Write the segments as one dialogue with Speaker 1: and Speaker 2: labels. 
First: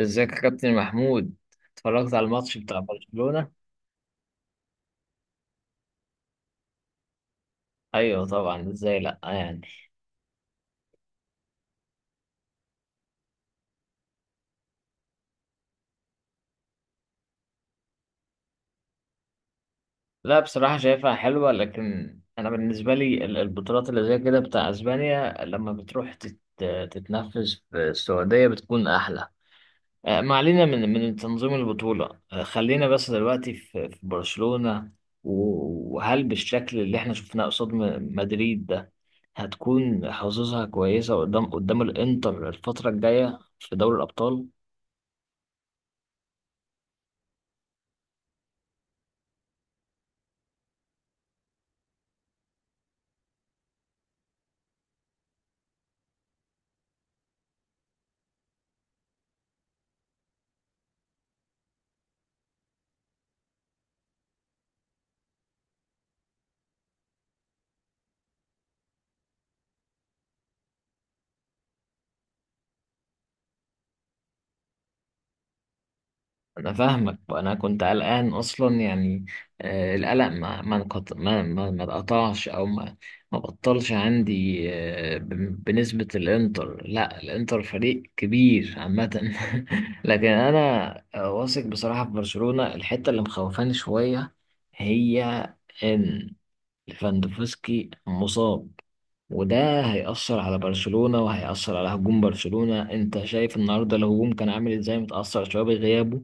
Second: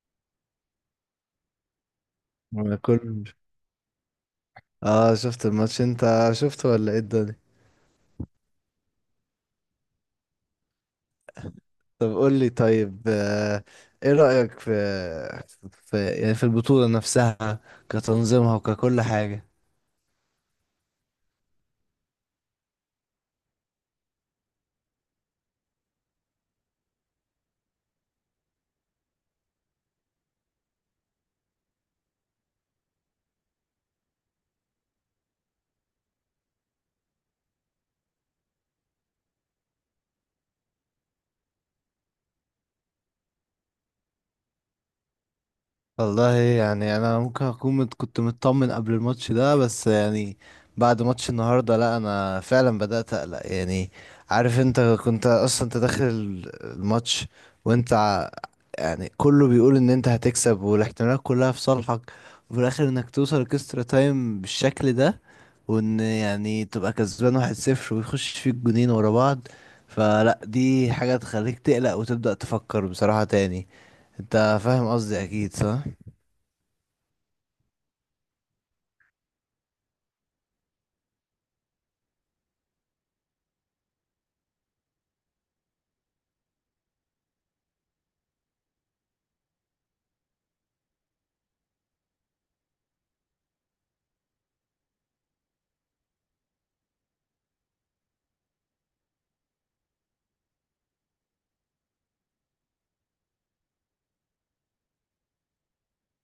Speaker 1: ازيك يا كابتن محمود؟ اتفرجت على الماتش
Speaker 2: ما
Speaker 1: بتاع
Speaker 2: كل
Speaker 1: برشلونة؟
Speaker 2: اه، شفت الماتش، انت شفته ولا ايه الدنيا؟
Speaker 1: ايوه طبعا، ازاي لا يعني.
Speaker 2: طب قول لي، طيب، ايه رأيك في... في يعني في البطولة نفسها، كتنظيمها وككل حاجة.
Speaker 1: لا بصراحة شايفها حلوة، لكن انا بالنسبة لي البطولات اللي زي كده بتاع اسبانيا لما بتروح تتنفذ في السعودية بتكون احلى. ما علينا من تنظيم البطولة. خلينا بس دلوقتي في برشلونة. وهل بالشكل اللي احنا شفناه قصاد مدريد ده هتكون حظوظها كويسة قدام الانتر الفترة الجاية في دوري الأبطال؟
Speaker 2: والله يعني انا ممكن اكون كنت مطمن قبل الماتش ده، بس يعني بعد ماتش النهارده، لا، انا فعلا بدأت اقلق يعني. عارف انت، كنت اصلا انت داخل الماتش وانت يعني كله بيقول ان انت هتكسب، والاحتمالات كلها في صالحك، وفي الاخر انك توصل اكسترا تايم بالشكل ده، وان يعني تبقى كسبان 1-0، ويخش فيك جونين ورا بعض. فلا دي حاجة تخليك تقلق وتبدأ تفكر بصراحة تاني. انت فاهم قصدي اكيد، صح؟
Speaker 1: انا فاهمك، انا كنت قلقان اصلا يعني. القلق ما اتقطعش او ما بطلش عندي. بنسبة الانتر، لا الانتر فريق كبير عامة لكن انا واثق بصراحة في برشلونة. الحتة اللي مخوفاني شوية هي ان ليفاندوفسكي مصاب، وده هيأثر على برشلونة وهيأثر على هجوم برشلونة. انت شايف النهاردة الهجوم كان عامل ازاي، متأثر شوية بغيابه؟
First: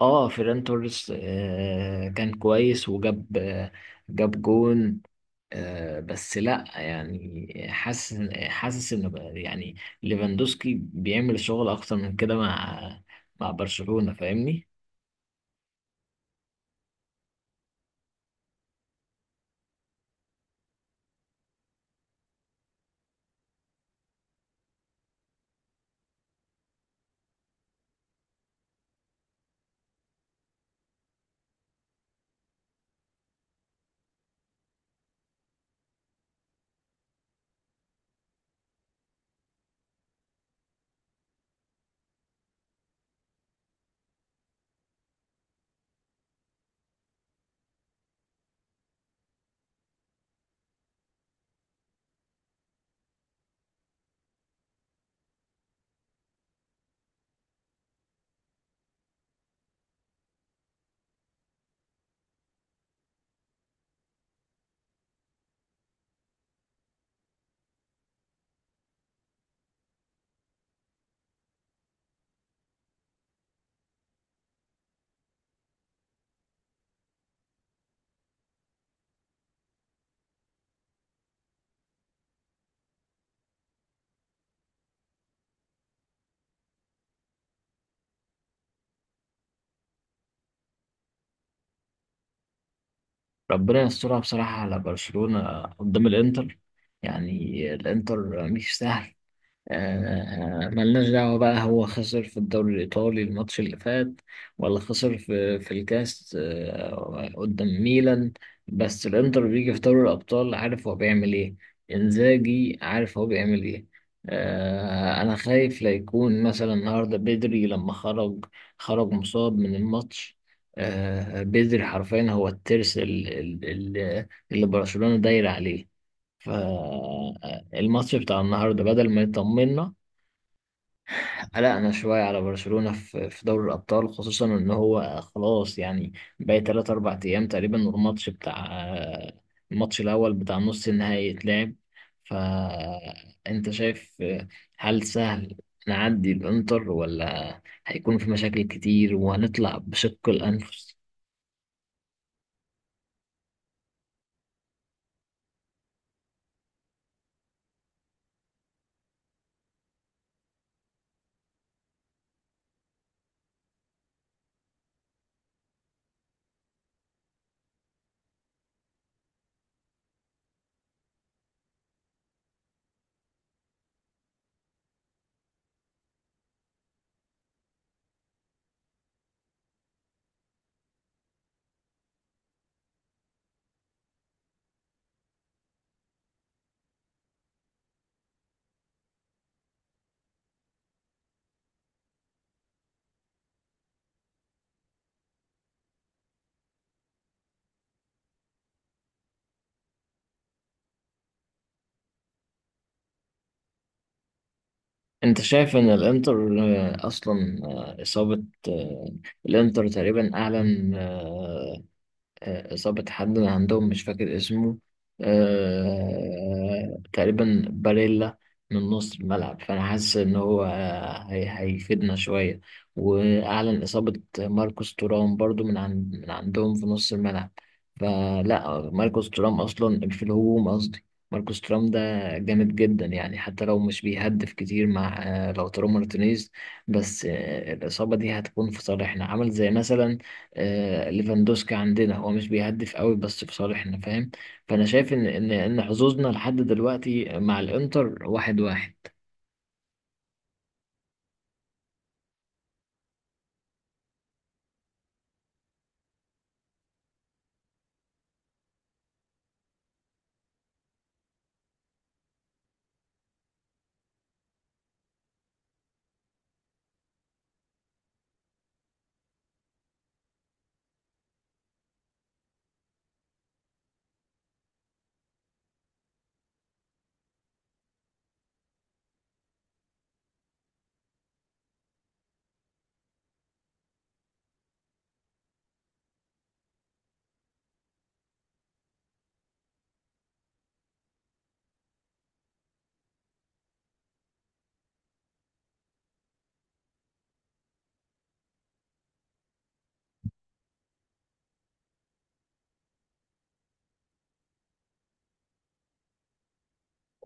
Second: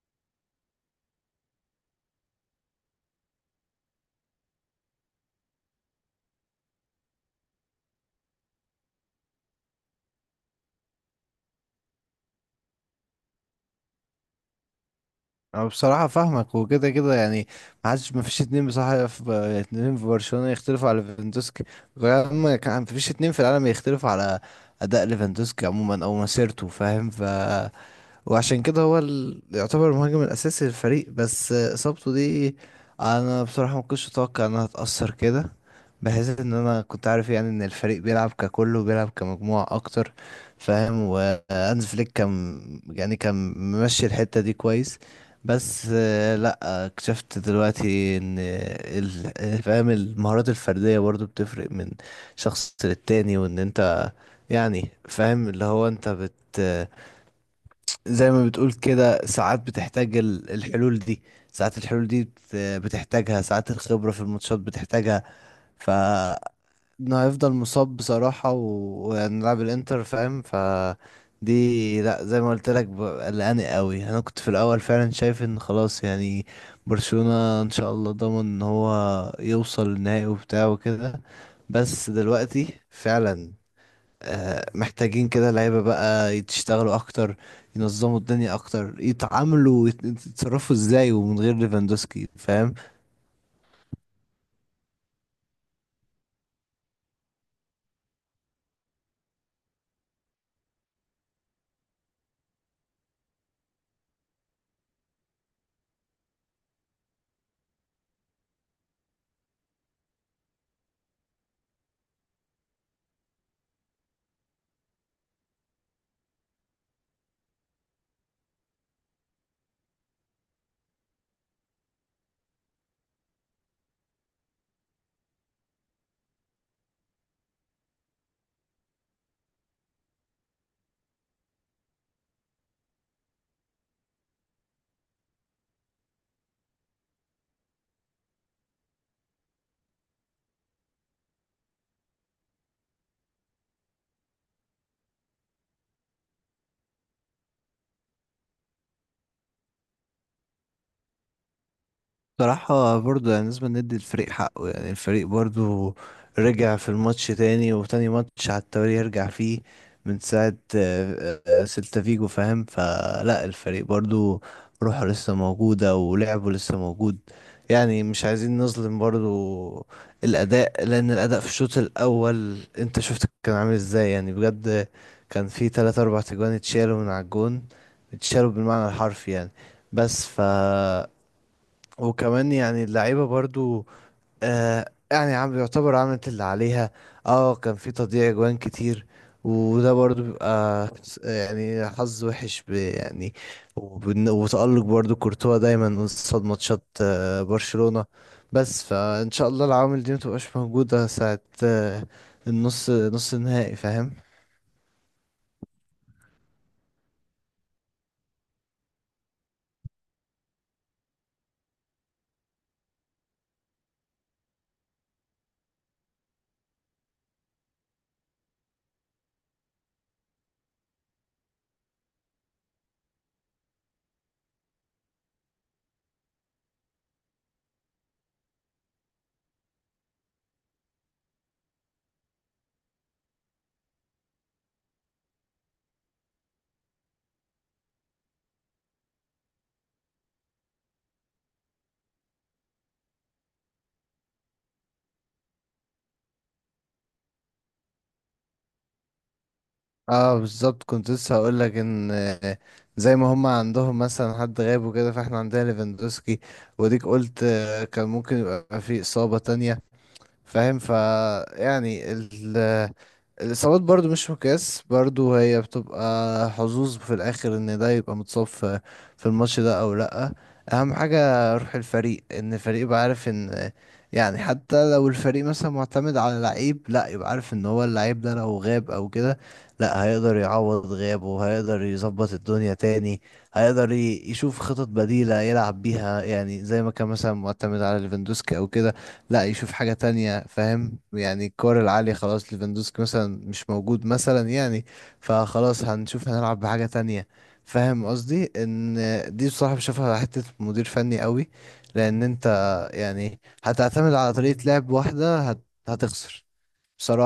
Speaker 1: اه فيران توريس آه كان كويس وجاب آه جاب جون. آه بس لا يعني، حاسس ان يعني ليفاندوسكي بيعمل شغل اكتر من كده مع مع برشلونة، فاهمني؟
Speaker 2: انا بصراحة فاهمك، وكده كده يعني ما فيش اتنين بصراحة، في اتنين في برشلونة يختلفوا على ليفاندوسكي، وكمان ما فيش اتنين في العالم يختلفوا على اداء ليفاندوسكي عموما، او مسيرته، فاهم؟ وعشان كده هو يعتبر المهاجم الأساسي للفريق، بس إصابته دي أنا بصراحة ما كنتش أتوقع إنها تأثر كده، بحيث إن أنا كنت عارف يعني إن الفريق بيلعب ككل وبيلعب كمجموعة أكتر، فاهم؟ وهانز فليك كان، يعني كان ممشي الحتة دي كويس. بس لأ، اكتشفت دلوقتي إن فاهم، المهارات الفردية برضو بتفرق من شخص للتاني، وإن أنت يعني فاهم اللي هو أنت زي ما بتقول كده، ساعات بتحتاج الحلول دي، ساعات الحلول دي بتحتاجها، ساعات الخبرة في الماتشات بتحتاجها. ف انه هيفضل مصاب بصراحة، وهنلعب الانتر، فاهم؟ دي لا، زي ما قلت لك، قلقاني قوي. انا كنت في الاول فعلا شايف ان خلاص يعني برشلونة ان شاء الله ضامن ان هو يوصل النهائي وبتاع وكده، بس دلوقتي فعلا محتاجين كده لعيبة بقى يشتغلوا أكتر، ينظموا الدنيا أكتر، يتعاملوا يتصرفوا إزاي، ومن غير ليفاندوسكي فاهم.
Speaker 1: ربنا يسترها بصراحة على برشلونة قدام الانتر. يعني الانتر مش سهل. ملناش دعوة بقى، هو خسر في الدوري الإيطالي الماتش اللي فات ولا خسر في الكاس قدام ميلان، بس الإنتر بيجي في دوري الأبطال عارف هو بيعمل إيه. إنزاجي عارف هو بيعمل إيه. أنا خايف لا يكون مثلا النهاردة بدري لما خرج، خرج مصاب من الماتش. بدري حرفيا هو الترس اللي برشلونة داير عليه. فالماتش بتاع النهاردة بدل ما يطمنا قلقنا شوية على برشلونة في دوري الأبطال، خصوصا إن هو خلاص يعني باقي تلات أربع أيام تقريبا، والماتش بتاع الماتش الأول بتاع نص النهائي يتلعب. فأنت شايف، هل سهل نعدي الإنتر ولا هيكون في مشاكل كتير وهنطلع بشق الأنفس؟
Speaker 2: بصراحة برضه يعني لازم ندي الفريق حقه، يعني الفريق برضه رجع في الماتش تاني، وتاني ماتش على التوالي يرجع فيه من ساعة سيلتا فيجو، فاهم؟ فلا الفريق برضه روحه لسه موجودة، ولعبه لسه موجود، يعني مش عايزين نظلم برضه الأداء، لأن الأداء في الشوط الأول أنت شفت كان عامل إزاي يعني بجد. كان في تلاتة أربع تجوان اتشالوا من على الجون، اتشالوا بالمعنى الحرفي يعني. بس وكمان يعني اللعيبة برضو آه يعني عم يعتبر عملت اللي عليها. اه كان في تضييع جوان كتير، وده برضو بيبقى يعني حظ وحش يعني، وتألق برضو كورتوا دايما قصاد ماتشات برشلونة. بس فإن شاء الله العوامل دي متبقاش موجودة ساعة آه نص النهائي، فاهم؟
Speaker 1: أنت شايف إن الإنتر أصلا آه، إصابة آه، الإنتر تقريبا أعلن ظابط حد عندهم مش فاكر اسمه، تقريبا باريلا، من نص الملعب. فأنا حاسس إن هو هيفيدنا شوية. وأعلن إصابة ماركوس تورام برضو من عندهم في نص الملعب. فلا، ماركوس تورام أصلا في الهجوم، قصدي ماركوس تورام ده جامد جدا، يعني حتى لو مش بيهدف كتير مع لو تورام مارتينيز. بس الإصابة دي هتكون في صالحنا، عمل زي مثلا ليفاندوسكي عندنا هو مش بيهدف قوي بس في صالحنا، فاهم؟ فانا شايف ان حظوظنا لحد دلوقتي مع الانتر واحد واحد.
Speaker 2: اه بالظبط، كنت لسه هقول لك ان زي ما هم عندهم مثلا حد غاب وكده، فاحنا عندنا ليفاندوسكي. وديك قلت كان ممكن يبقى في اصابة تانية، فاهم؟ يعني الإصابات برضو مش مقياس، برضو هي بتبقى حظوظ في الآخر إن ده يبقى متصاب في الماتش ده أو لأ. أهم حاجة روح الفريق، إن الفريق يبقى عارف إن يعني حتى لو الفريق مثلا معتمد على لعيب، لأ يبقى عارف إن هو اللعيب ده لو غاب أو كده، لأ هيقدر يعوض غيابه، هيقدر يظبط الدنيا تاني، هيقدر يشوف خطط بديلة يلعب بيها، يعني زي ما كان مثلا معتمد على ليفاندوسكي أو كده، لا يشوف حاجة تانية، فاهم؟ يعني الكور العالية، خلاص ليفاندوسكي مثلا مش موجود مثلا يعني، فخلاص هنشوف هنلعب بحاجة تانية. فاهم قصدي؟ ان دي بصراحة بشوفها حتة مدير فني قوي، لان انت يعني هتعتمد على طريقة لعب واحدة هتخسر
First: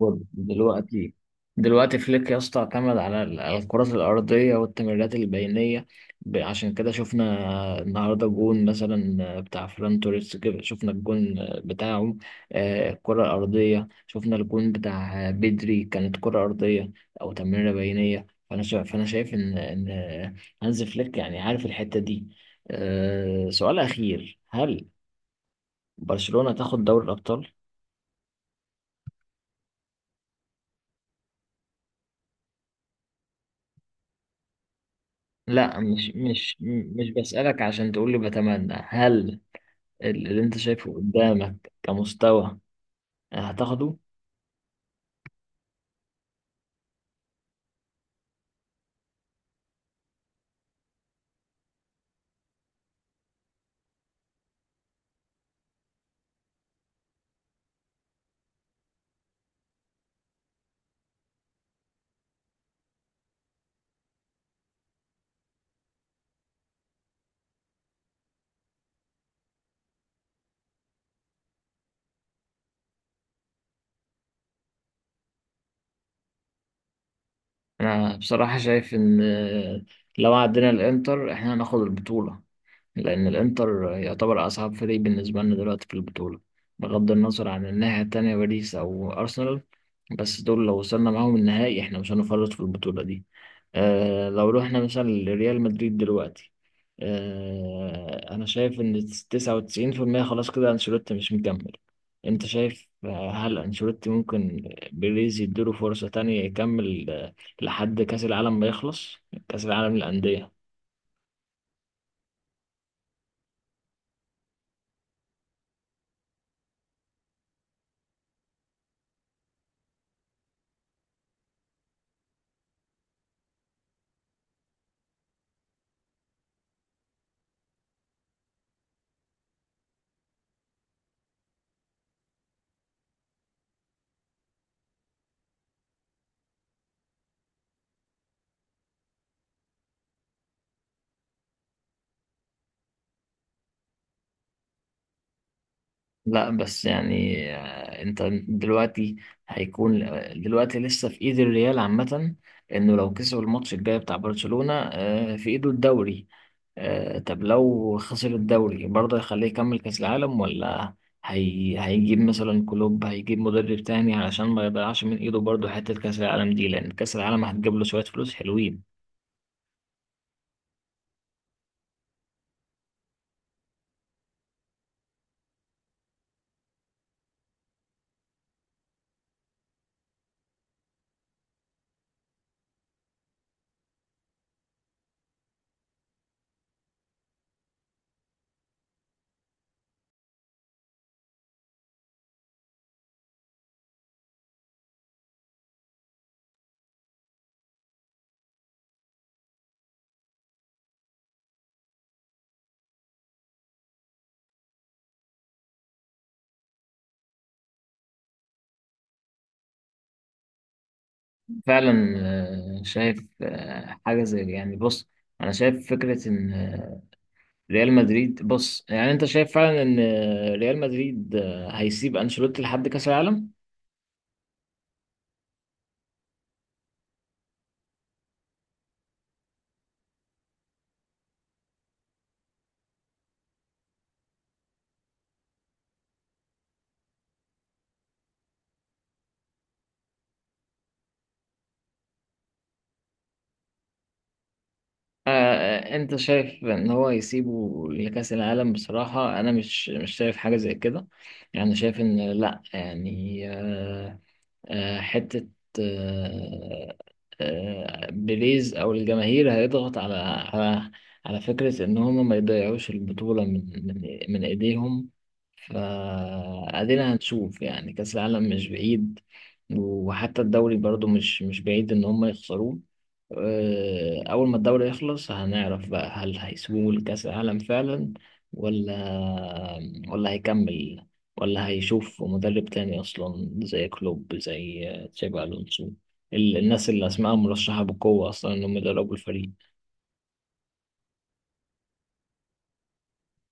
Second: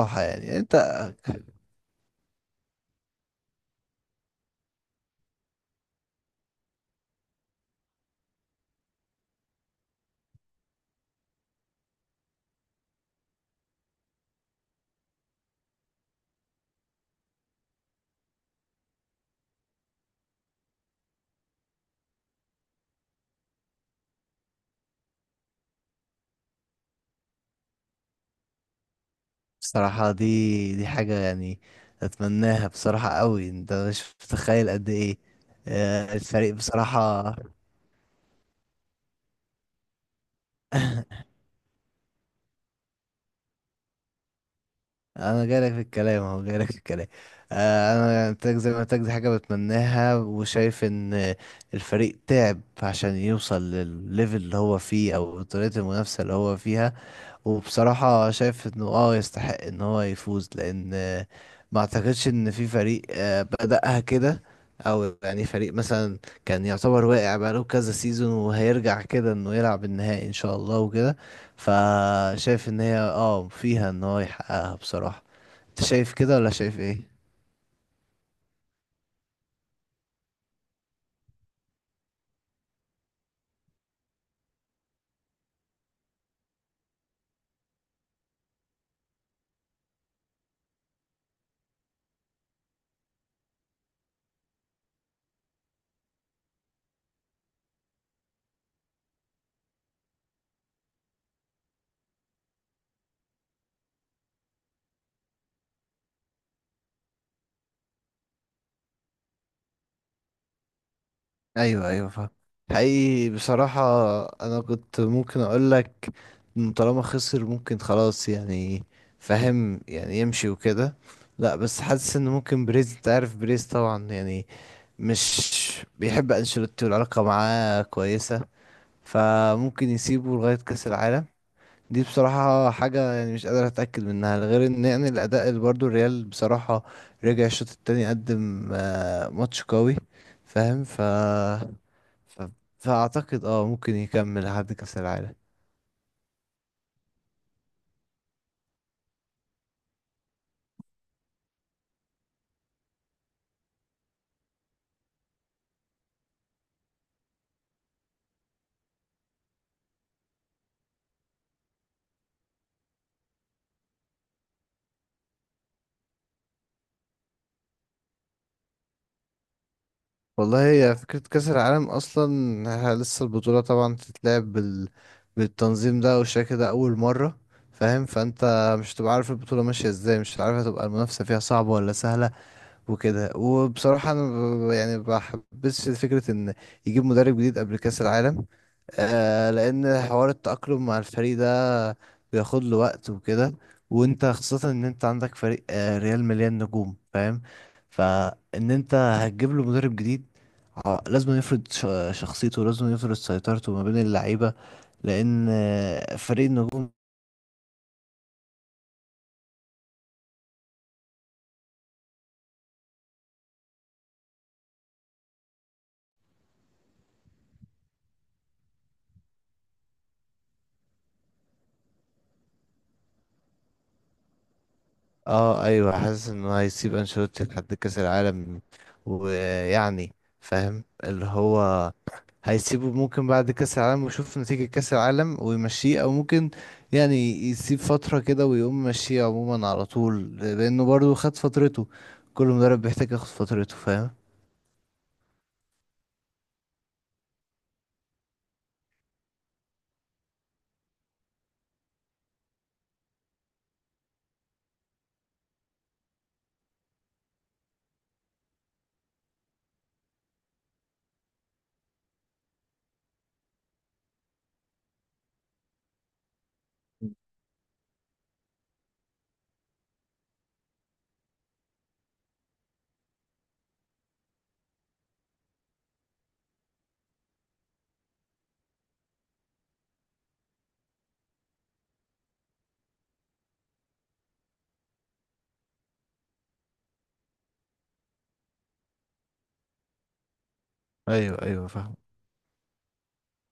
Speaker 1: خد
Speaker 2: يعني انت.
Speaker 1: دلوقتي، دلوقتي فليك يا اسطى اعتمد على على الكرات الأرضية والتمريرات البينية. عشان كده شفنا النهاردة جون مثلا بتاع فران توريس، كده شفنا الجون بتاعه الكرة الأرضية، شفنا الجون بتاع بدري كانت كرة أرضية أو تمريرة بينية. فأنا شايف إن إن هانز فليك يعني عارف الحتة دي. سؤال أخير، هل برشلونة تاخد دوري الأبطال؟
Speaker 2: بصراحة دي حاجة يعني اتمناها بصراحة قوي، انت مش متخيل قد ايه.
Speaker 1: لا، مش
Speaker 2: الفريق
Speaker 1: مش مش
Speaker 2: بصراحة
Speaker 1: بسألك عشان تقول لي بتمنى، هل اللي انت شايفه قدامك كمستوى هتاخده؟
Speaker 2: انا جايلك في الكلام، اهو جايلك في الكلام. انا يعني تاك زي ما تاك دي حاجه بتمناها، وشايف ان الفريق تعب عشان يوصل للليفل اللي هو فيه، او طريقه المنافسه اللي هو فيها. وبصراحه شايف انه اه يستحق ان هو يفوز، لان ما اعتقدش ان في فريق بدأها كده، او يعني فريق مثلا كان يعتبر واقع بقاله كذا سيزون وهيرجع كده انه يلعب النهائي ان شاء الله وكده. فشايف ان هي اه فيها ان هو يحققها بصراحه. انت شايف كده ولا شايف ايه؟
Speaker 1: انا بصراحة شايف ان لو عدينا الانتر احنا هناخد البطولة، لان الانتر يعتبر اصعب فريق بالنسبة لنا دلوقتي في البطولة بغض النظر عن الناحية التانية باريس او ارسنال. بس دول لو وصلنا معاهم النهائي احنا مش هنفرط في البطولة دي. آه، لو رحنا مثلا لريال مدريد دلوقتي، آه أنا شايف إن 99% خلاص كده أنشيلوتي مش مكمل. أنت شايف هل أنشيلوتي ممكن بيريز يديله فرصة تانية يكمل لحد كأس العالم ما يخلص، كأس العالم للأندية؟
Speaker 2: ايوه ايوه فاهم. حقيقي بصراحة انا كنت ممكن اقول لك طالما خسر ممكن خلاص يعني، فاهم، يعني يمشي وكده. لا بس حاسس ان ممكن بريز، انت عارف بريز طبعا يعني مش بيحب انشيلوتي، والعلاقة معاه كويسة، فممكن يسيبه لغاية كأس العالم. دي بصراحة حاجة يعني مش قادر أتأكد منها، غير إن يعني الأداء اللي برضو الريال بصراحة رجع الشوط التاني، قدم ماتش قوي، فاهم؟ ف... فأعتقد اه ممكن يكمل لحد كأس العالم.
Speaker 1: لا بس يعني آه، انت دلوقتي هيكون آه، دلوقتي لسه في ايد الريال عامة، انه لو كسب الماتش الجاي بتاع برشلونة في ايده الدوري. طب لو خسر الدوري برضه هيخليه يكمل كأس العالم ولا هيجيب مثلا كلوب، هيجيب مدرب تاني علشان ما يضيعش من ايده برضه حتة كأس العالم دي، لأن كأس العالم هتجيب له شوية فلوس حلوين.
Speaker 2: والله، هي فكرة كأس العالم أصلا، لسه البطولة طبعا تتلعب بالتنظيم ده والشكل ده أول مرة، فاهم؟ فأنت مش هتبقى عارف البطولة ماشية ازاي، مش عارف هتبقى المنافسة فيها صعبة ولا سهلة وكده. وبصراحة أنا يعني ما بحبش فكرة إن يجيب مدرب جديد قبل كأس العالم. آه لأن حوار التأقلم مع الفريق ده بياخد له وقت وكده. وأنت خاصة إن أنت عندك فريق آه ريال مليان نجوم، فاهم؟ فإن أنت هتجيب له مدرب جديد، لازم يفرض شخصيته، لازم يفرض سيطرته ما بين اللعيبة،
Speaker 1: فعلا.
Speaker 2: لأن
Speaker 1: شايف
Speaker 2: فريق النجوم.
Speaker 1: حاجة زي يعني بص، أنا شايف فكرة إن ريال مدريد، بص يعني انت شايف فعلا ان ريال مدريد هيسيب انشيلوتي لحد كاس العالم.
Speaker 2: اه ايوه، حاسس انه هيسيب انشيلوتي لحد كاس العالم، ويعني فاهم اللي هو هيسيبه ممكن بعد كاس العالم ويشوف نتيجة كاس العالم ويمشيه، او ممكن يعني يسيب فترة كده ويقوم مشيه عموما على طول، لانه برضو خد فترته. كل مدرب بيحتاج ياخد فترته فاهم.
Speaker 1: انت شايف ان هو هيسيبه لكاس العالم؟ بصراحة انا مش شايف حاجة زي كده. يعني شايف ان لا، يعني آه آه حتة آه آه بيريز او الجماهير هيضغط على على فكرة ان هم ما يضيعوش البطولة من ايديهم. فادينا هنشوف، يعني كأس العالم مش بعيد، وحتى الدوري برضو مش بعيد ان هم يخسروه. اول ما الدوري يخلص هنعرف بقى، هل هيسيبوه لكأس العالم فعلا ولا ولا هيكمل، ولا هيشوف مدرب تاني اصلا زي كلوب زي تشابي الونسو، الناس اللي اسمائهم مرشحة بقوة اصلا انهم يدربوا الفريق.
Speaker 2: ايوه ايوه فاهم.